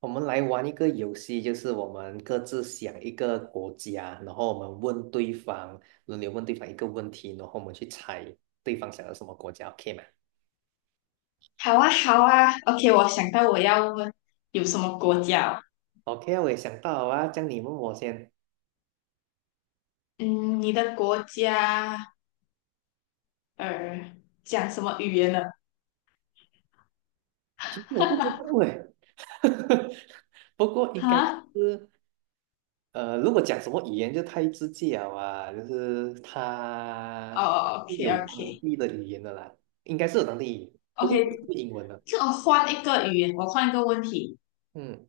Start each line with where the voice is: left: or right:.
right: 我们来玩一个游戏，就是我们各自想一个国家，然后我们问对方，轮流问对方一个问题，然后我们去猜对方想要什么国家，OK 吗
left: 好啊，好啊，OK，我想到我要问有什么国家哦。
right: ？OK 啊，我也想到啊，这样你问我先。
left: 嗯，你的国家呃讲什么语言呢？
right: 其实我不知道 哎，不过应该
left: 哈，
right: 是如果讲什么语言就太直接了啊，就是它
left: 哦
right: 有当
left: ，OK，OK，OK，
right: 地的语言的啦，应该是有当地语言不过也是英文的。
left: 就我换一个语言，我换一个问题。
right: 嗯，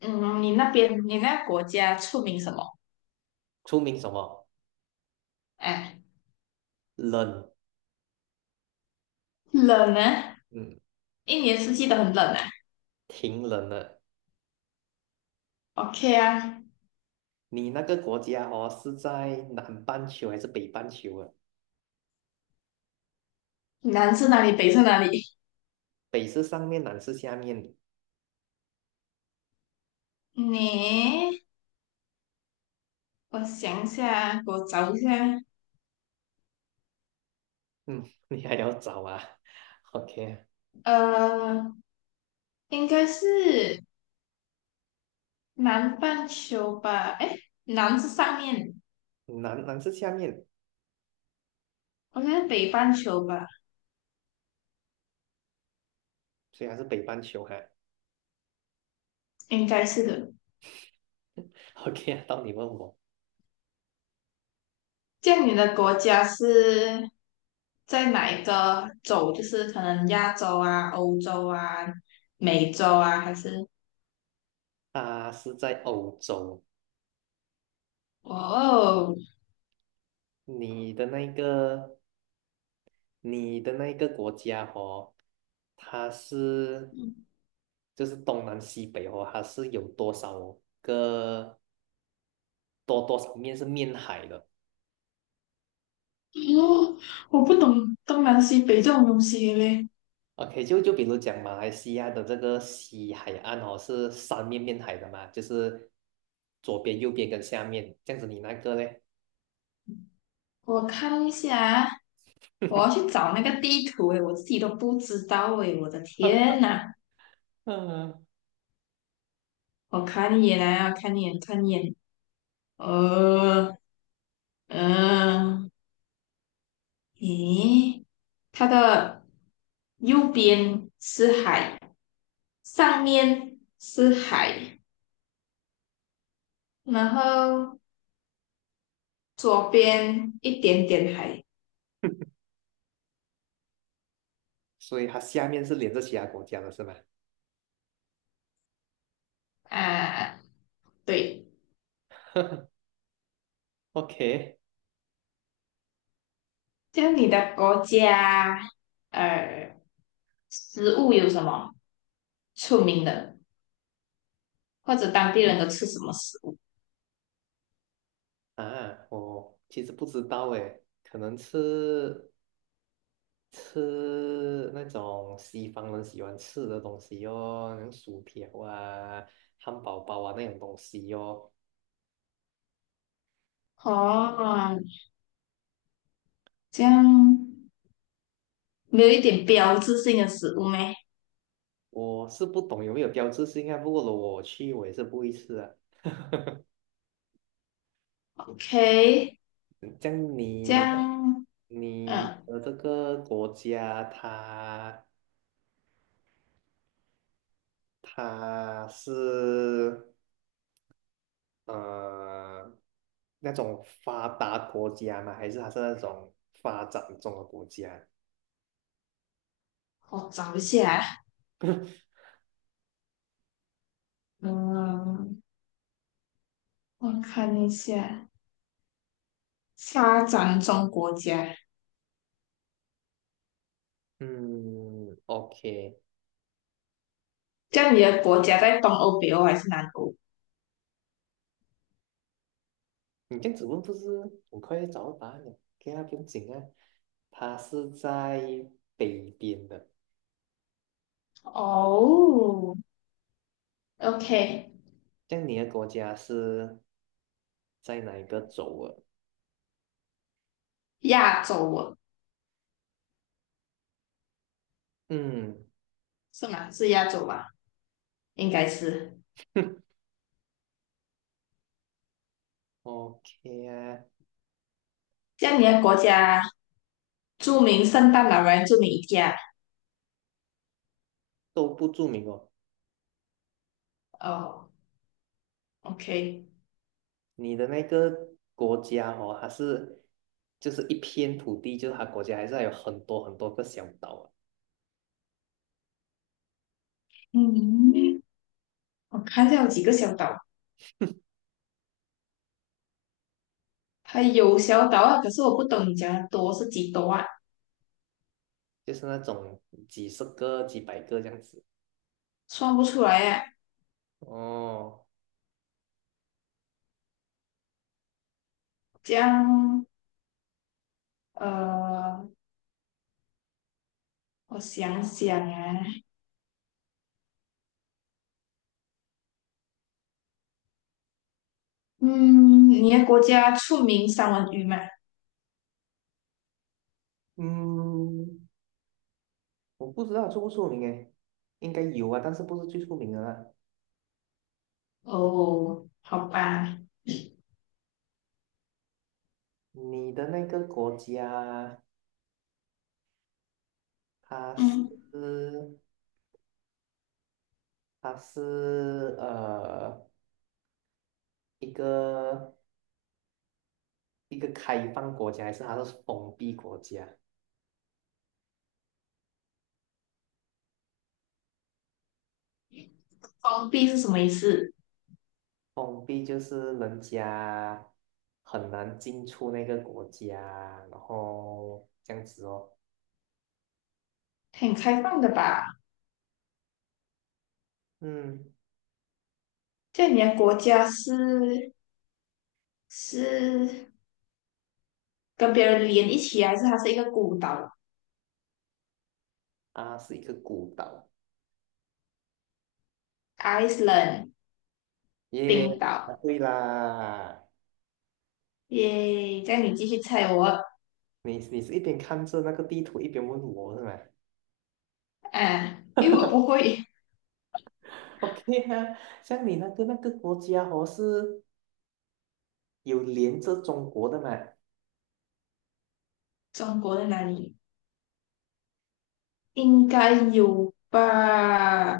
left: 嗯，你那边你那国家出名什么？
right: 出名什么
left: 哎，
right: 冷？
left: 冷呢？
right: 嗯，
left: 一年四季都很冷啊。
right: 挺冷的。
left: OK 啊，
right: 你那个国家哦，是在南半球还是北半球啊？
left: 南是哪里，北是哪里？
right: 北是上面，南是下面。
left: 你，我想一下，给我找一下。
right: 嗯，你还要找啊？OK，啊
left: 呃，应该是。南半球吧？哎，南是上面，
right: 南是下面，
left: 我觉得北半球吧，
right: 虽然是北半球哈、
left: 应该是的。
right: OK，啊到你问我，
left: 这样你的国家是在哪一个洲？就是可能亚洲啊、欧洲啊、美洲啊，还是？
right: 它是在欧洲。
left: 哇哦，
right: 你的那个，你的那个国家哦，它是就是东南西北哦，它是有多少个多少面是面海的？
left: 哦，我不懂东南西北这种东西嘞。
right: OK，就比如讲马来西亚的这个西海岸哦，是三面面海的嘛，就是左边、右边跟下面这样子。你那个嘞，
left: 我看一下，我要去找那个地图诶，我自己都不知道诶，我的天呐！
right: 嗯，
left: 我看一眼啊，看一眼，看一眼，呃，嗯，咦，它的右边是海，上面是海，然后左边一点点海
right: 所以它下面是连着其他国家的是吗
left: 啊，对。
right: ？OK，
left: 像你的国家，呃，食物有什么出名的，或者当地人都吃什么食物？
right: 啊，我其实不知道诶，可能吃那种西方人喜欢吃的东西哦，那种薯条啊、汉堡包啊那种东西哦。
left: 哦，这样没有一点标志性的食物咩
right: 我是不懂有没有标志性啊，不过如果我去，我也是不会吃啊。
left: ？OK，
right: 这样
left: 这
right: 你的
left: 样，嗯。
right: 这个国家它，它是呃那种发达国家吗？还是它是那种发展中的国家？
left: 我找一下，嗯，我看一下，发展中国家，
right: 嗯，OK，
left: 这样你的国家在东欧、北欧还是南欧？
right: 你这样子问不是很快就找到答案了？OK 啊，不用紧啊，它是在北边的。
left: 哦，OK，
right: 这样你的国家是在哪一个州啊？
left: 亚洲哦，
right: 嗯
left: 是吗？是亚洲吧？应该是。
right: ，OK 啊，
left: 这样你的国家著名圣诞老人著名一家
right: 都不著名哦。
left: 哦，OK，
right: 你的那个国家哦，它是就是一片土地，就是它国家还是还有很多很多个小岛啊，
left: 嗯，我看一下有几个小岛，它有小岛啊，可是我不懂你讲的多是几多啊，
right: 就是那种几十个、几百个这样子。
left: 算不出来啊。
right: 哦，
left: 这样，呃，我想想啊，嗯，你的国家出名三文鱼吗？
right: 嗯，我不知道出不出名诶，应该有啊，但是不是最出名的啦。
left: 哦，好吧，
right: 你的那个国家，它
left: 嗯，
right: 是？它是一个一个开放国家，还是它是封闭国家？
left: 封闭是什么意思？
right: 封闭就是人家很难进出那个国家，然后这样子哦。
left: 很开放的吧？
right: 嗯，
left: 在你的国家是是跟别人连一起啊，还是它是一个孤岛
right: 啊，是一个孤岛。
left: ？Iceland，
right: 耶，
left: 冰
right: 啊，
left: 岛。
right: 对啦！
left: 耶，这样你继续猜我
right: 你是一边看着那个地图，一边问我是吗
left: 啊，因为我不会
right: ？OK 啊，像你那个国家哦，是有连着中国的嘛？
left: 中国在哪里，应该有吧？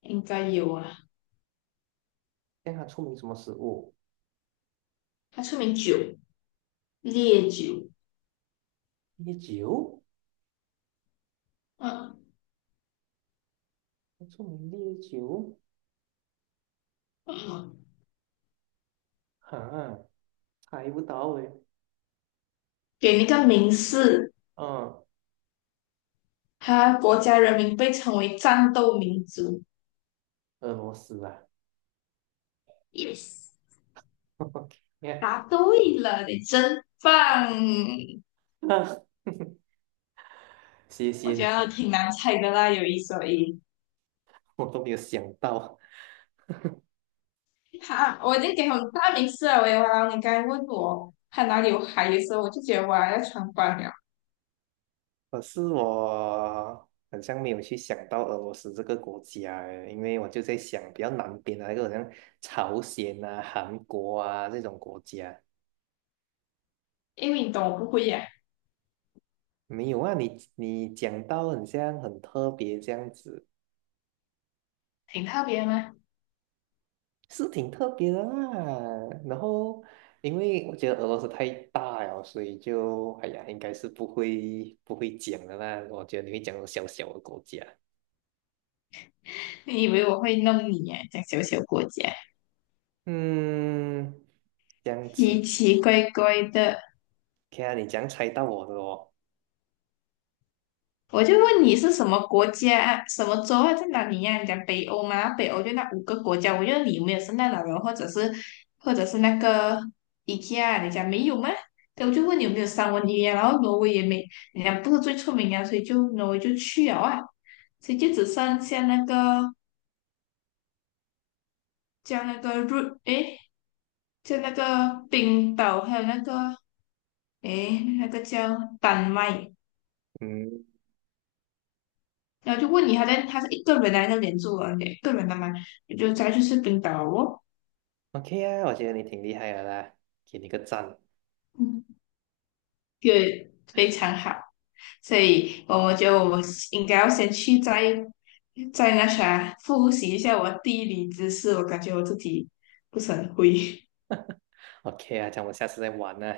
left: 应该有啊，
right: 像它出名什么食物？
left: 它出名酒，烈酒。
right: 烈酒。
left: 嗯。
right: 著名烈酒，
left: 嗯
right: 哈，猜不到嘞。
left: 给那个名士，
right: 嗯，
left: 他国家人民被称为战斗民族。
right: 俄罗斯啊，
left: Yes，
right: 你看，
left: 答对了，你真棒！
right: 啊 谢
left: 我
right: 谢
left: 觉得
right: 你，
left: 挺难猜的啦，有一说一。
right: 我都没有想到。
left: 好，我已经给很大名次了，喂，哇，你刚才问我他哪里有海的时候我就觉得哇要穿帮了，
right: 可是我好像没有去想到俄罗斯这个国家诶，因为我就在想比较南边的那个，好像朝鲜啊、韩国啊这种国家。
left: 因为你懂我不会呀、
right: 没有啊，你讲到很像很特别这样子。
left: 挺特别吗？
right: 是挺特别的啦。然后，因为我觉得俄罗斯太大了，所以就哎呀，应该是不会讲的啦。我觉得你会讲小小的国家。
left: 你以为我会弄你呀、讲小小国家，
right: 嗯，这样子
left: 奇奇怪怪的。
right: ，OK 啊，你这样猜到我的哦。
left: 我就问你是什么国家啊、什么州啊，在哪里呀、你讲北欧吗？北欧就那5个国家，我就有没有圣诞老人，或者是或者是那个 IKEA 你讲没有吗？对，我就问你有没有三文鱼啊，然后挪威也没，人家不是最出名啊，所以就挪威就去了啊，所以就只剩下那个叫那个瑞，诶，叫那个冰岛，还有那个诶，那个叫丹麦，
right: 嗯
left: 然后就问你，他在他是一个人来那边住啊，一个人的嘛，我就再去吃冰岛哦，
right: ，OK 啊，我觉得你挺厉害的啦，给你个赞。
left: 嗯，就非常好，所以我觉得我应该要先去再再那啥复习一下我地理知识，我感觉我自己不是很会，
right: OK 啊，这样我们下次再玩呢。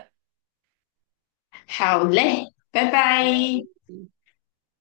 left: 好嘞，拜拜。